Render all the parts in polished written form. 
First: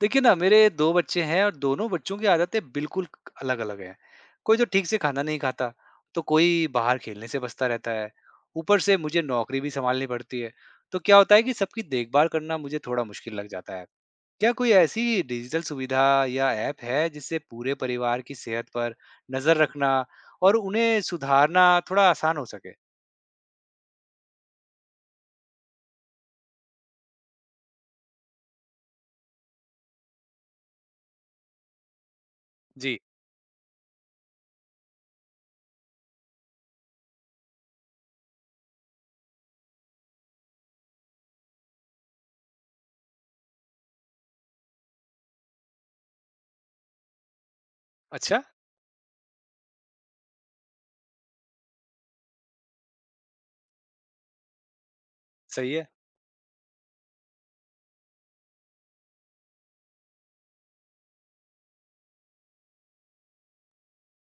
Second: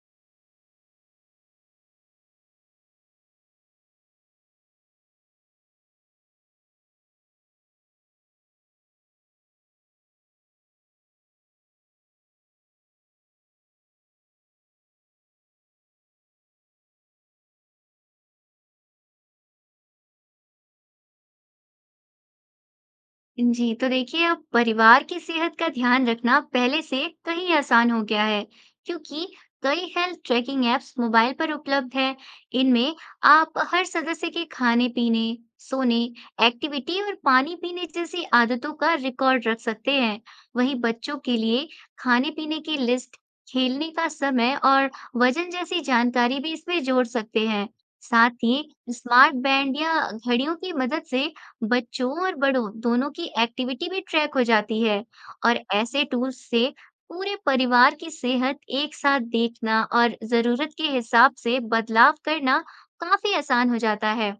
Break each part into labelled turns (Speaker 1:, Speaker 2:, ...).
Speaker 1: देखिए ना मेरे 2 बच्चे हैं और दोनों बच्चों की आदतें बिल्कुल क अलग-अलग हैं। कोई तो ठीक से खाना नहीं खाता, तो कोई बाहर खेलने से बचता रहता है। ऊपर से मुझे नौकरी भी सँभालनी पड़ती है। तो क्या होता है कि सबकी देखभाल करना मुझे थोड़ा मुश्किल लग जाता है। क्या कोई ऐसी डिजिटल सुविधा या ऐप है जिससे पूरे परिवार की सेहत पर नज़र रखना और उन्हें सुधारना थोड़ा आसान हो सके?
Speaker 2: जी तो देखिए, अब परिवार की सेहत का ध्यान रखना पहले से कहीं आसान हो गया है क्योंकि कई हेल्थ ट्रैकिंग एप्स मोबाइल पर उपलब्ध है। इनमें
Speaker 1: जी,
Speaker 2: आप हर सदस्य के खाने पीने, सोने, एक्टिविटी और पानी पीने जैसी आदतों का रिकॉर्ड रख सकते हैं। वहीं बच्चों के लिए खाने पीने की लिस्ट, खेलने का समय और वजन जैसी जानकारी भी इसमें जोड़ सकते हैं।
Speaker 1: अच्छा,
Speaker 2: साथ ही स्मार्ट बैंड या घड़ियों की मदद से बच्चों और बड़ों दोनों की एक्टिविटी भी ट्रैक हो जाती है, और
Speaker 1: सही है।
Speaker 2: ऐसे टूल्स से पूरे परिवार की सेहत एक साथ देखना और जरूरत के हिसाब से बदलाव करना काफी आसान हो जाता है।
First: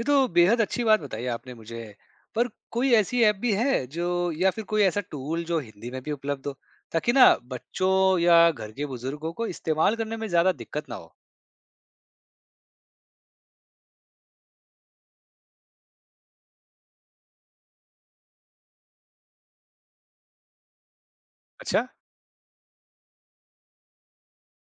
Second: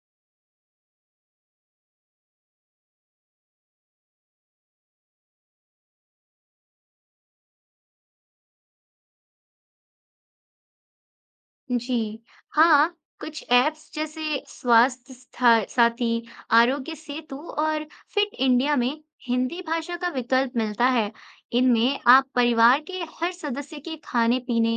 Speaker 1: ये तो बेहद अच्छी बात बताई आपने मुझे। पर कोई ऐसी ऐप भी है जो या फिर कोई ऐसा टूल जो हिंदी में भी उपलब्ध हो, ताकि ना बच्चों या घर के बुजुर्गों को इस्तेमाल करने में ज्यादा दिक्कत ना हो।
Speaker 2: जी हाँ, कुछ ऐप्स जैसे स्वास्थ्य साथी, आरोग्य सेतु और फिट इंडिया में हिंदी भाषा का विकल्प मिलता है।
Speaker 1: अच्छा।
Speaker 2: इनमें आप परिवार के हर सदस्य के खाने पीने,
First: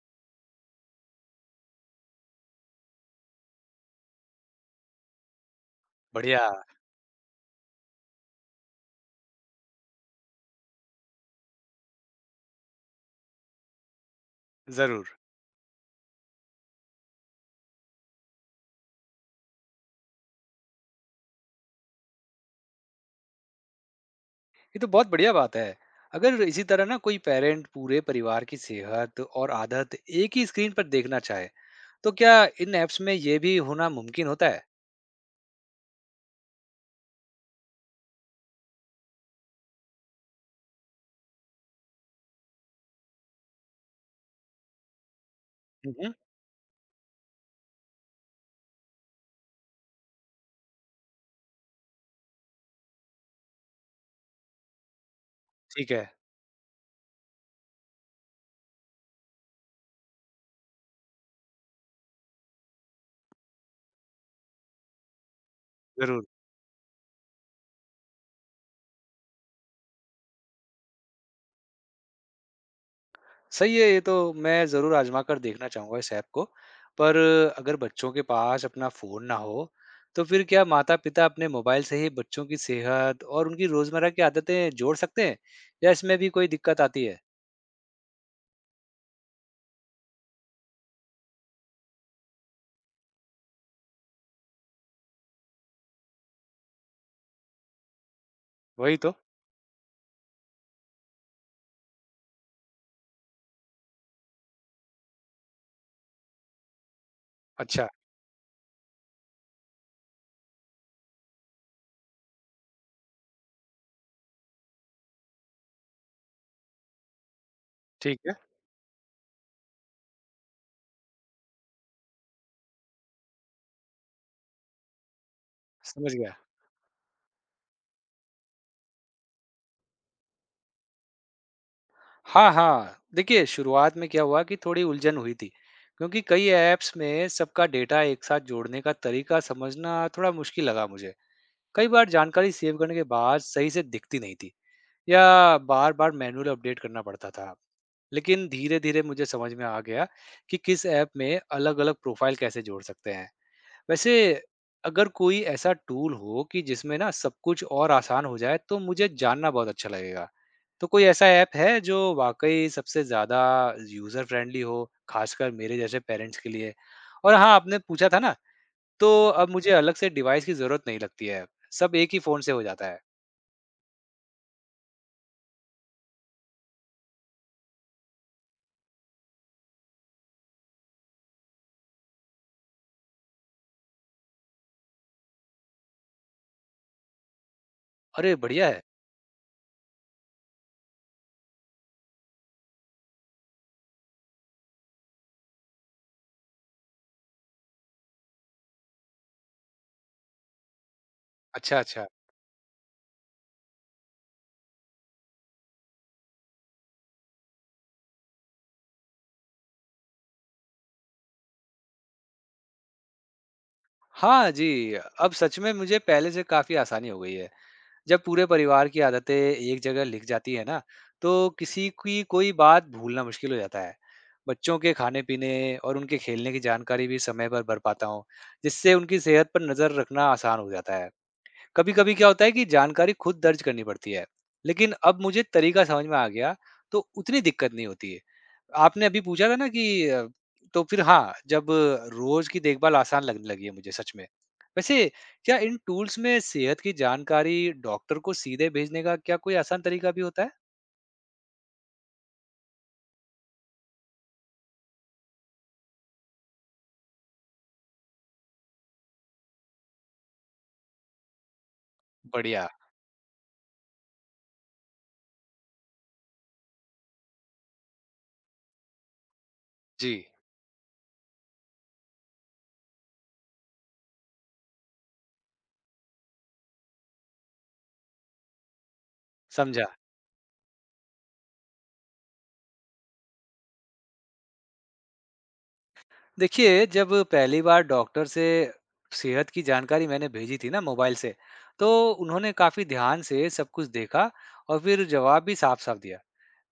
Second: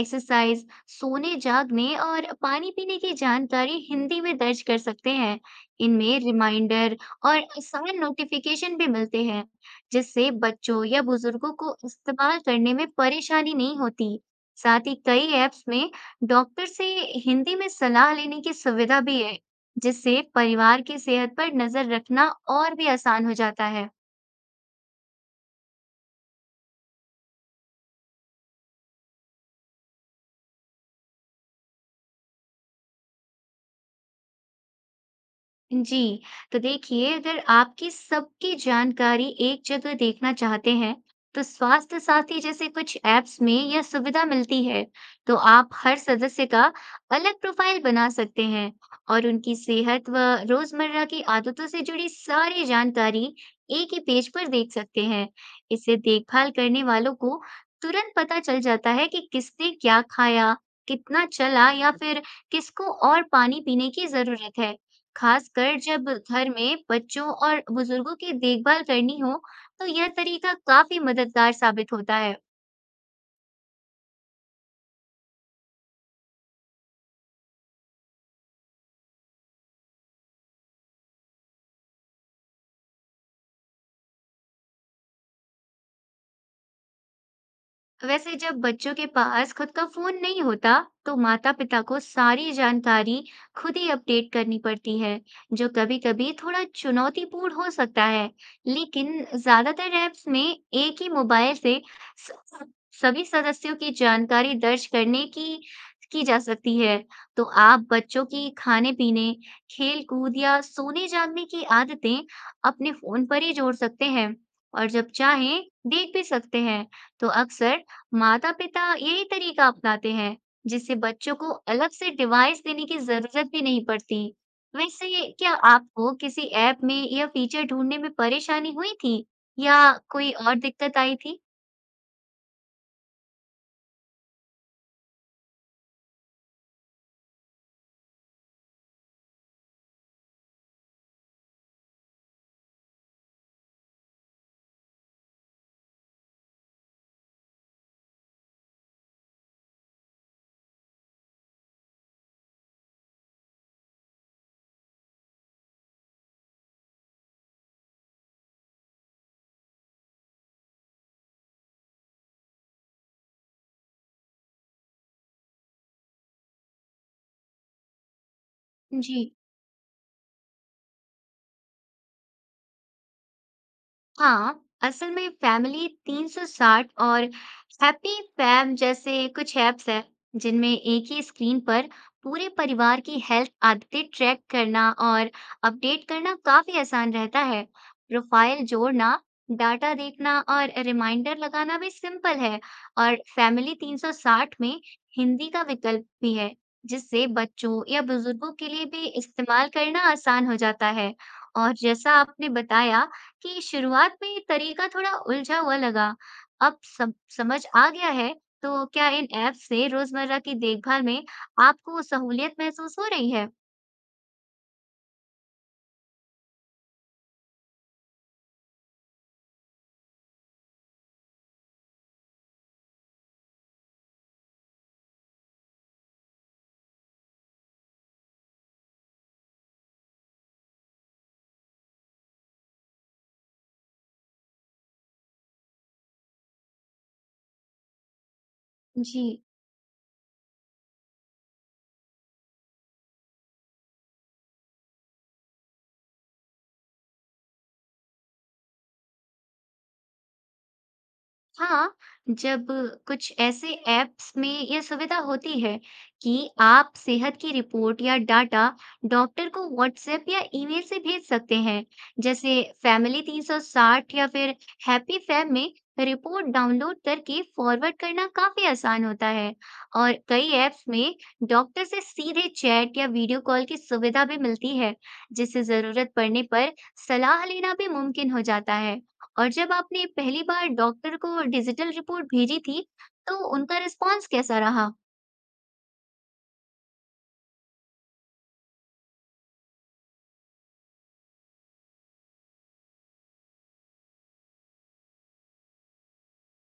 Speaker 2: एक्सरसाइज, सोने जागने और पानी पीने की जानकारी हिंदी में दर्ज कर सकते हैं। इनमें
Speaker 1: बढ़िया।
Speaker 2: रिमाइंडर और आसान नोटिफिकेशन भी मिलते हैं, जिससे बच्चों या बुजुर्गों को इस्तेमाल करने में परेशानी नहीं होती। साथ ही
Speaker 1: जरूर।
Speaker 2: कई ऐप्स में डॉक्टर से हिंदी में सलाह लेने की सुविधा भी है, जिससे परिवार की सेहत पर नजर रखना और भी आसान हो जाता है।
Speaker 1: ये तो बहुत बढ़िया बात है। अगर इसी तरह ना कोई पेरेंट पूरे परिवार की सेहत और आदत एक ही स्क्रीन पर देखना चाहे, तो क्या इन ऐप्स में ये भी होना मुमकिन होता है?
Speaker 2: जी तो देखिए, अगर आपकी सबकी जानकारी एक जगह देखना चाहते हैं तो स्वास्थ्य साथी जैसे कुछ ऐप्स में यह सुविधा मिलती है। तो आप हर
Speaker 1: मम्म,
Speaker 2: सदस्य का अलग प्रोफाइल बना सकते हैं और उनकी सेहत व रोजमर्रा की आदतों से जुड़ी सारी जानकारी एक ही पेज पर देख सकते हैं।
Speaker 1: ठीक
Speaker 2: इससे
Speaker 1: है।
Speaker 2: देखभाल करने वालों को तुरंत पता चल जाता है कि किसने क्या खाया, कितना चला या फिर किसको और पानी पीने की जरूरत है। खासकर जब
Speaker 1: जरूर।
Speaker 2: घर में बच्चों और बुजुर्गों की देखभाल करनी हो, तो यह तरीका काफ़ी मददगार साबित होता है।
Speaker 1: सही है ये तो। मैं ज़रूर आज़मा कर देखना चाहूँगा इस ऐप को। पर अगर बच्चों के पास अपना फ़ोन ना हो, तो फिर क्या माता-पिता अपने मोबाइल से ही बच्चों की सेहत और उनकी रोज़मर्रा की आदतें जोड़ सकते हैं? या इसमें भी कोई दिक्कत आती है?
Speaker 2: वैसे जब बच्चों के पास खुद का फोन नहीं होता, तो माता-पिता को सारी जानकारी खुद ही अपडेट करनी पड़ती है, जो कभी-कभी थोड़ा चुनौतीपूर्ण हो सकता है।
Speaker 1: वही तो।
Speaker 2: लेकिन ज्यादातर ऐप्स में एक ही मोबाइल से स- सभी सदस्यों की जानकारी दर्ज करने की जा सकती है। तो आप
Speaker 1: अच्छा।
Speaker 2: बच्चों की खाने-पीने, खेल-कूद या सोने-जागने की आदतें अपने फोन पर ही जोड़ सकते हैं और जब चाहें देख भी सकते हैं। तो अक्सर
Speaker 1: ठीक है।
Speaker 2: माता-पिता यही तरीका अपनाते हैं, जिससे बच्चों को अलग से डिवाइस देने की जरूरत भी नहीं पड़ती। वैसे क्या आपको
Speaker 1: समझ गया।
Speaker 2: किसी ऐप में यह फीचर ढूंढने में परेशानी हुई थी या कोई और दिक्कत आई थी?
Speaker 1: हाँ, हाँ। देखिए शुरुआत में क्या हुआ कि थोड़ी उलझन हुई थी, क्योंकि कई ऐप्स में सबका डेटा एक साथ जोड़ने का तरीका समझना थोड़ा मुश्किल लगा मुझे। कई बार जानकारी सेव करने के बाद सही से दिखती नहीं थी। या बार-बार मैनुअल अपडेट करना पड़ता था। लेकिन धीरे-धीरे मुझे समझ में आ गया कि किस ऐप में अलग-अलग प्रोफ़ाइल कैसे जोड़ सकते हैं। वैसे अगर कोई ऐसा टूल हो कि जिसमें ना सब कुछ और आसान हो जाए, तो मुझे जानना बहुत अच्छा लगेगा। तो कोई ऐसा ऐप है जो वाक़ई सबसे ज़्यादा यूज़र फ्रेंडली हो, खासकर मेरे जैसे पेरेंट्स के लिए? और हाँ, आपने पूछा था ना, तो
Speaker 2: जी
Speaker 1: अब मुझे अलग से डिवाइस की ज़रूरत नहीं लगती है। सब एक ही फ़ोन से हो जाता है।
Speaker 2: हाँ, असल में फैमिली 360 और हैप्पी फैम जैसे कुछ ऐप्स हैं जिनमें एक ही स्क्रीन पर पूरे परिवार की हेल्थ आदतें ट्रैक करना और अपडेट करना काफी आसान रहता है।
Speaker 1: अरे
Speaker 2: प्रोफाइल
Speaker 1: बढ़िया है।
Speaker 2: जोड़ना, डाटा देखना और रिमाइंडर लगाना भी सिंपल है, और फैमिली 360 में हिंदी का विकल्प भी है जिससे बच्चों या बुजुर्गों के लिए भी इस्तेमाल करना आसान हो जाता है। और
Speaker 1: अच्छा, अच्छा।
Speaker 2: जैसा आपने बताया कि शुरुआत में ये तरीका थोड़ा उलझा हुआ लगा। अब सब समझ आ गया है, तो क्या इन ऐप से रोज़मर्रा की देखभाल में आपको सहूलियत महसूस हो रही है?
Speaker 1: हाँ जी, अब सच में मुझे पहले से काफ़ी आसानी हो गई है। जब पूरे परिवार की आदतें एक जगह लिख जाती है ना, तो किसी की कोई बात भूलना मुश्किल हो जाता है। बच्चों के खाने-पीने और उनके खेलने की जानकारी भी समय पर भर पाता हूँ, जिससे उनकी सेहत पर नज़र रखना आसान हो जाता है। कभी कभी क्या होता है कि जानकारी खुद दर्ज करनी पड़ती है, लेकिन अब मुझे तरीका समझ में आ गया, तो उतनी दिक्कत नहीं होती है। आपने अभी
Speaker 2: जी।
Speaker 1: पूछा था ना कि तो फिर हाँ, जब रोज की देखभाल आसान लगने लगी है मुझे, सच में। वैसे क्या इन टूल्स में सेहत की जानकारी डॉक्टर को सीधे भेजने का क्या कोई आसान तरीका भी होता है?
Speaker 2: हाँ, जब कुछ ऐसे ऐप्स में यह सुविधा होती है कि आप सेहत की रिपोर्ट या डाटा डॉक्टर को व्हाट्सएप या ईमेल से भेज सकते हैं, जैसे
Speaker 1: बढ़िया।
Speaker 2: फैमिली 360 या फिर हैप्पी फैम में रिपोर्ट डाउनलोड करके फॉरवर्ड करना काफी आसान होता है,
Speaker 1: जी।
Speaker 2: और कई ऐप्स में डॉक्टर से सीधे चैट या वीडियो कॉल की सुविधा भी मिलती है, जिससे जरूरत पड़ने पर सलाह लेना भी मुमकिन हो जाता है। और जब
Speaker 1: समझा।
Speaker 2: आपने पहली बार डॉक्टर को डिजिटल रिपोर्ट भेजी थी, तो उनका रिस्पॉन्स कैसा रहा?
Speaker 1: देखिए, जब पहली बार डॉक्टर से सेहत की जानकारी मैंने भेजी थी ना मोबाइल से, तो उन्होंने काफ़ी ध्यान से सब कुछ देखा और फिर जवाब भी साफ-साफ दिया।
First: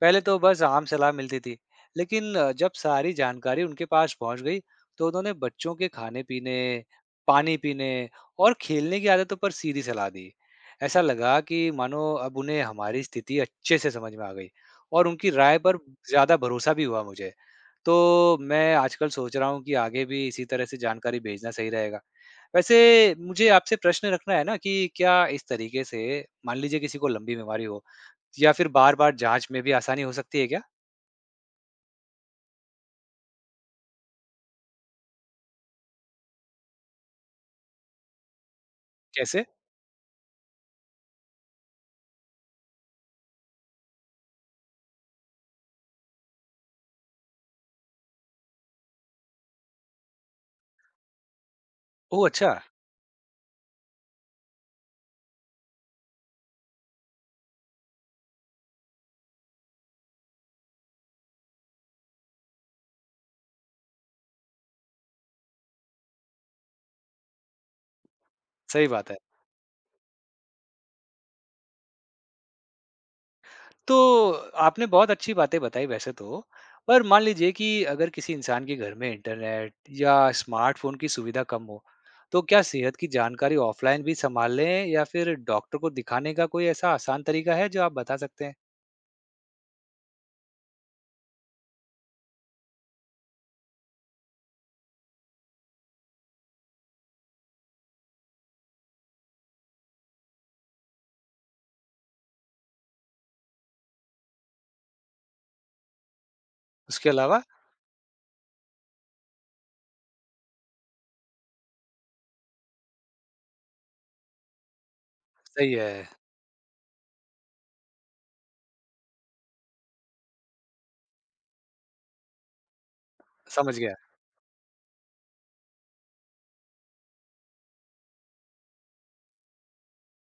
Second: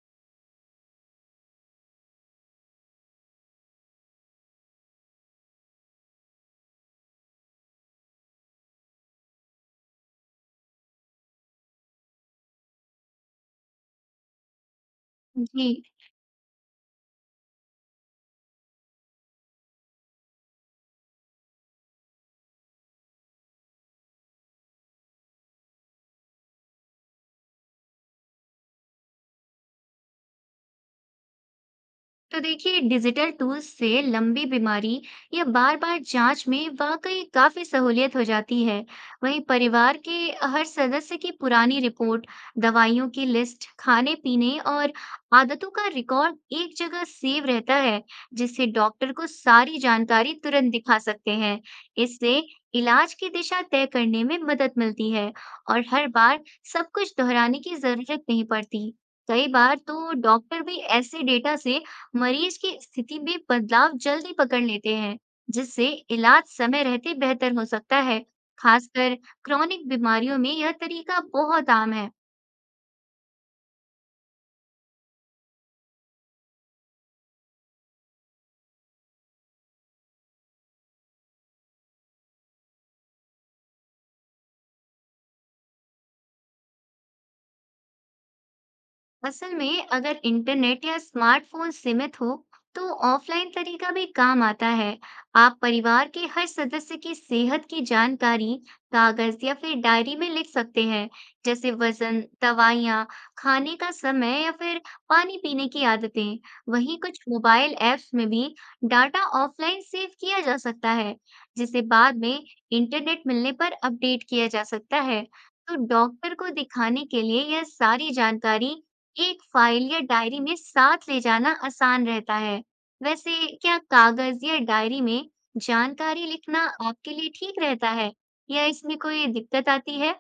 Speaker 1: पहले तो बस आम सलाह मिलती थी, लेकिन जब सारी जानकारी उनके पास पहुंच गई, तो उन्होंने बच्चों के खाने-पीने, पानी पीने और खेलने की आदतों पर सीधी सलाह दी। ऐसा लगा कि मानो अब उन्हें हमारी स्थिति अच्छे से समझ में आ गई और उनकी राय पर
Speaker 2: जी।
Speaker 1: ज़्यादा भरोसा भी हुआ मुझे। तो मैं आजकल सोच रहा हूँ कि आगे भी इसी तरह से जानकारी भेजना सही रहेगा। वैसे मुझे आपसे प्रश्न रखना है ना कि क्या इस तरीके से, मान लीजिए किसी को लंबी बीमारी हो या फिर बार-बार जाँच में भी आसानी हो सकती है क्या?
Speaker 2: तो देखिए, डिजिटल टूल्स से लंबी बीमारी या बार बार जांच में वाकई काफी सहूलियत हो जाती है। वहीं
Speaker 1: कैसे?
Speaker 2: परिवार के हर सदस्य की पुरानी रिपोर्ट, दवाइयों की लिस्ट, खाने पीने और आदतों का रिकॉर्ड एक जगह सेव रहता है, जिससे डॉक्टर को सारी जानकारी तुरंत दिखा सकते हैं।
Speaker 1: ओह!
Speaker 2: इससे
Speaker 1: अच्छा,
Speaker 2: इलाज की दिशा तय करने में मदद मिलती है और हर बार सब कुछ दोहराने की जरूरत नहीं पड़ती। कई बार तो डॉक्टर भी ऐसे डेटा से मरीज की स्थिति में बदलाव जल्दी पकड़ लेते हैं, जिससे इलाज समय रहते बेहतर हो सकता है।
Speaker 1: सही बात
Speaker 2: खासकर
Speaker 1: है।
Speaker 2: क्रॉनिक बीमारियों में यह तरीका बहुत आम है।
Speaker 1: तो आपने बहुत अच्छी बातें बताई वैसे तो, पर मान लीजिए कि अगर किसी इंसान के घर में इंटरनेट या स्मार्टफ़ोन की सुविधा कम हो, तो क्या सेहत की जानकारी ऑफ़लाइन भी सँभाल लें या फिर डॉक्टर को दिखाने का कोई ऐसा आसान तरीका है जो आप बता सकते हैं?
Speaker 2: असल में, अगर इंटरनेट या स्मार्टफोन सीमित हो तो ऑफलाइन तरीका भी काम आता है। आप परिवार के हर सदस्य की सेहत की जानकारी कागज या फिर डायरी में लिख सकते हैं, जैसे वजन, दवाइयाँ, खाने का समय या फिर पानी पीने की आदतें। वहीं
Speaker 1: उसके
Speaker 2: कुछ
Speaker 1: अलावा
Speaker 2: मोबाइल ऐप्स में भी डाटा ऑफलाइन सेव किया जा सकता है, जिसे बाद में इंटरनेट मिलने पर अपडेट किया जा सकता है।
Speaker 1: सही
Speaker 2: तो
Speaker 1: है,
Speaker 2: डॉक्टर को दिखाने के लिए यह सारी जानकारी एक फाइल या डायरी में साथ ले जाना आसान रहता है। वैसे क्या
Speaker 1: समझ गया।
Speaker 2: कागज या डायरी में जानकारी लिखना आपके लिए ठीक रहता है या इसमें कोई दिक्कत आती है?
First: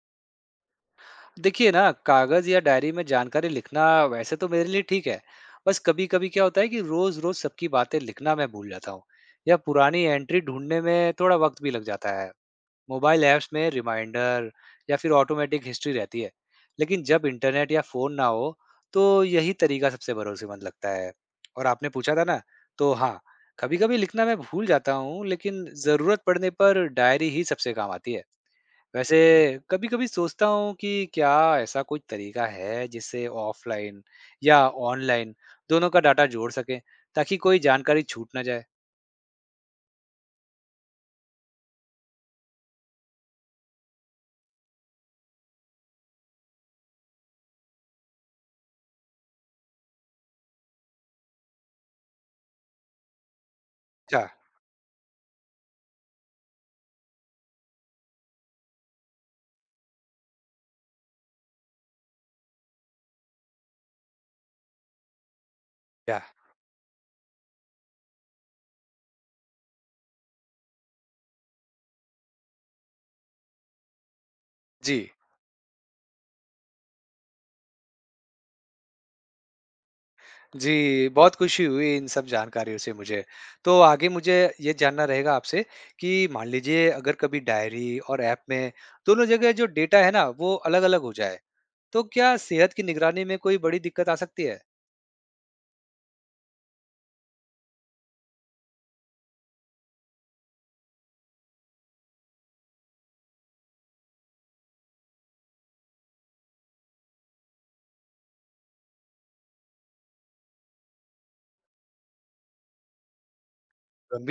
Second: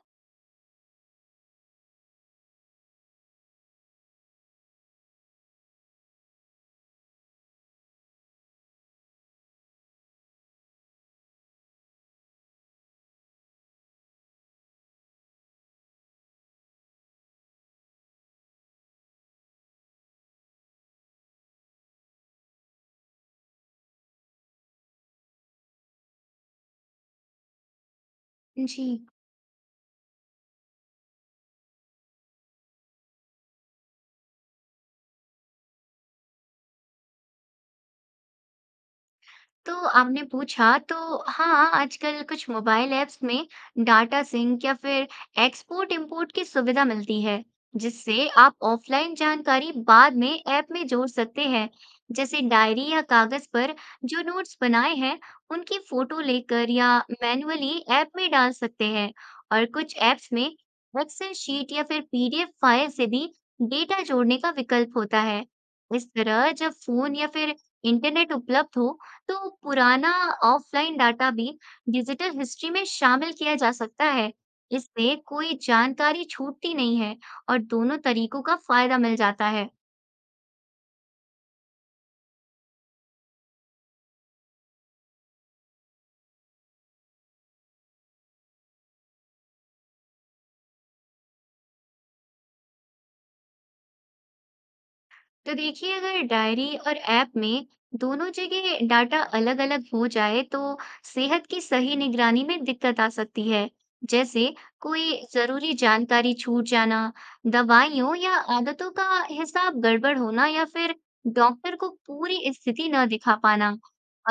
Speaker 1: देखिए ना, कागज़ या डायरी में जानकारी लिखना वैसे तो मेरे लिए ठीक है। बस कभी-कभी क्या होता है कि रोज़-रोज़ सबकी बातें लिखना मैं भूल जाता हूँ या पुरानी एंट्री ढूँढने में थोड़ा वक़्त भी लग जाता है। मोबाइल ऐप्स में रिमाइंडर या फिर ऑटोमेटिक हिस्ट्री रहती है। लेकिन जब इंटरनेट या फ़ोन ना हो, तो यही तरीका सबसे भरोसेमंद लगता है। और आपने पूछा था ना, तो हाँ, कभी-कभी लिखना मैं भूल जाता हूँ, लेकिन ज़रूरत पड़ने पर डायरी ही सबसे काम आती है।
Speaker 2: जी,
Speaker 1: वैसे कभी-कभी सोचता हूँ कि क्या ऐसा कोई तरीका है जिससे ऑफलाइन या ऑनलाइन दोनों का डाटा जोड़ सकें, ताकि कोई जानकारी छूट ना जाए?
Speaker 2: तो आपने पूछा तो हाँ, आजकल कुछ मोबाइल ऐप्स में डाटा सिंक या फिर एक्सपोर्ट इंपोर्ट की सुविधा मिलती है, जिससे आप ऑफलाइन जानकारी बाद में ऐप में जोड़ सकते हैं। जैसे डायरी या कागज पर जो
Speaker 1: क्या
Speaker 2: नोट्स बनाए हैं, उनकी फोटो लेकर या मैन्युअली ऐप में डाल सकते हैं। और कुछ ऐप्स में एक्सेल शीट या फिर पीडीएफ फाइल से भी डेटा जोड़ने का विकल्प होता है। इस
Speaker 1: क्या।
Speaker 2: तरह जब फोन या फिर इंटरनेट उपलब्ध हो तो पुराना ऑफलाइन डाटा भी डिजिटल हिस्ट्री में शामिल किया जा सकता है।
Speaker 1: जी।
Speaker 2: इससे कोई जानकारी छूटती नहीं है और दोनों तरीकों का फायदा मिल जाता है।
Speaker 1: जी, बहुत खुशी हुई इन सब जानकारियों से मुझे। तो आगे मुझे ये जानना रहेगा आपसे कि मान लीजिए अगर कभी डायरी और ऐप में दोनों जगह जो डेटा है ना वो अलग अलग हो जाए, तो क्या सेहत की निगरानी में कोई बड़ी दिक्कत आ सकती है?
Speaker 2: तो देखिए, अगर डायरी और ऐप में दोनों जगह डाटा अलग-अलग हो जाए तो सेहत की सही निगरानी में दिक्कत आ सकती है। जैसे कोई जरूरी जानकारी छूट जाना, दवाइयों या आदतों का हिसाब गड़बड़ होना या फिर डॉक्टर को पूरी स्थिति न दिखा पाना।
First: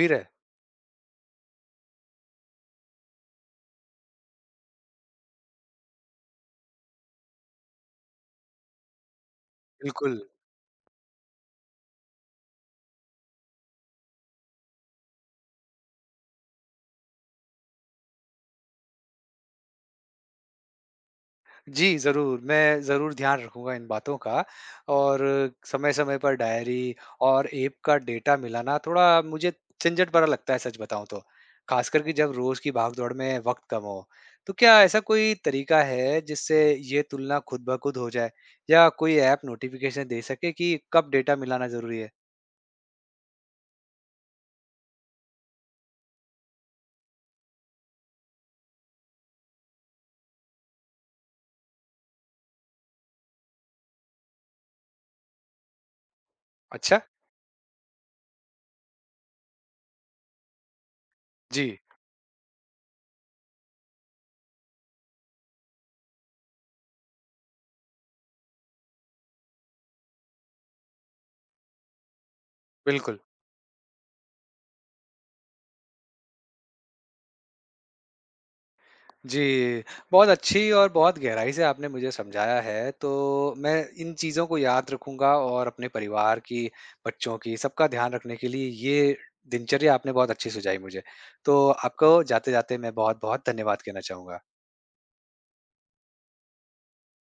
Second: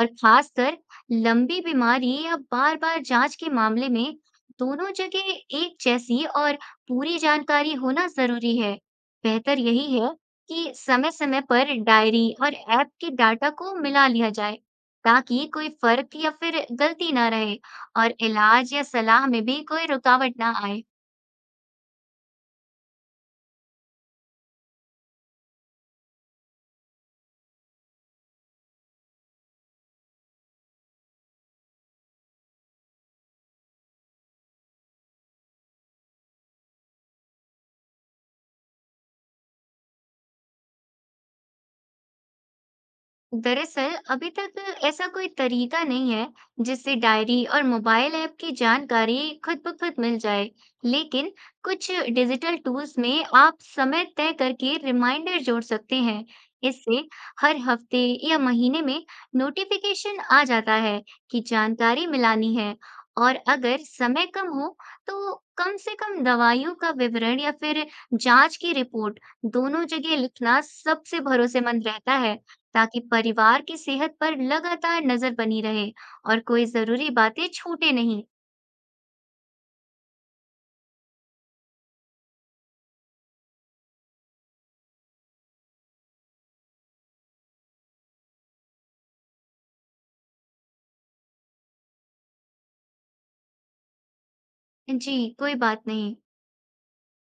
Speaker 2: और
Speaker 1: है।
Speaker 2: खासकर लंबी बीमारी या बार-बार जांच के मामले में दोनों जगह एक जैसी और पूरी जानकारी होना जरूरी है। बेहतर यही है
Speaker 1: बिल्कुल।
Speaker 2: कि समय-समय पर डायरी और ऐप के डाटा को मिला लिया जाए, ताकि कोई फर्क या फिर गलती ना रहे और इलाज या सलाह में भी कोई रुकावट ना आए।
Speaker 1: जी, ज़रूर। मैं ज़रूर ध्यान रखूँगा इन बातों का। और समय-समय पर डायरी और ऐप का डेटा मिलाना थोड़ा मुझे झंझट भरा लगता है, सच बताऊँ तो, ख़ासकर कि जब रोज़ की भागदौड़ में वक़्त कम हो। तो क्या ऐसा कोई तरीका है जिससे ये तुलना खुद ब खुद हो जाए या कोई ऐप नोटिफ़िकेशन दे सके कि कब डेटा मिलाना ज़रूरी है?
Speaker 2: दरअसल अभी तक ऐसा कोई तरीका नहीं है जिससे डायरी और मोबाइल ऐप की जानकारी खुद ब खुद मिल जाए, लेकिन कुछ डिजिटल टूल्स में आप समय तय करके रिमाइंडर जोड़ सकते हैं।
Speaker 1: अच्छा।
Speaker 2: इससे हर हफ्ते या महीने में नोटिफिकेशन आ जाता है कि
Speaker 1: जी,
Speaker 2: जानकारी मिलानी है। और अगर समय कम हो तो कम से कम दवाइयों का विवरण या फिर जांच की रिपोर्ट दोनों जगह लिखना सबसे भरोसेमंद रहता है, ताकि
Speaker 1: बिल्कुल।
Speaker 2: परिवार की सेहत पर लगातार नजर बनी रहे और कोई जरूरी बातें छूटे नहीं।
Speaker 1: जी, बहुत अच्छी और बहुत गहराई से आपने मुझे समझाया है, तो मैं इन चीज़ों को याद रखूँगा और अपने परिवार की, बच्चों की, सबका ध्यान रखने के लिए ये दिनचर्या आपने बहुत अच्छी सुझाई मुझे। तो आपको जाते-जाते मैं बहुत-बहुत धन्यवाद कहना चाहूँगा।
Speaker 2: जी, कोई बात नहीं।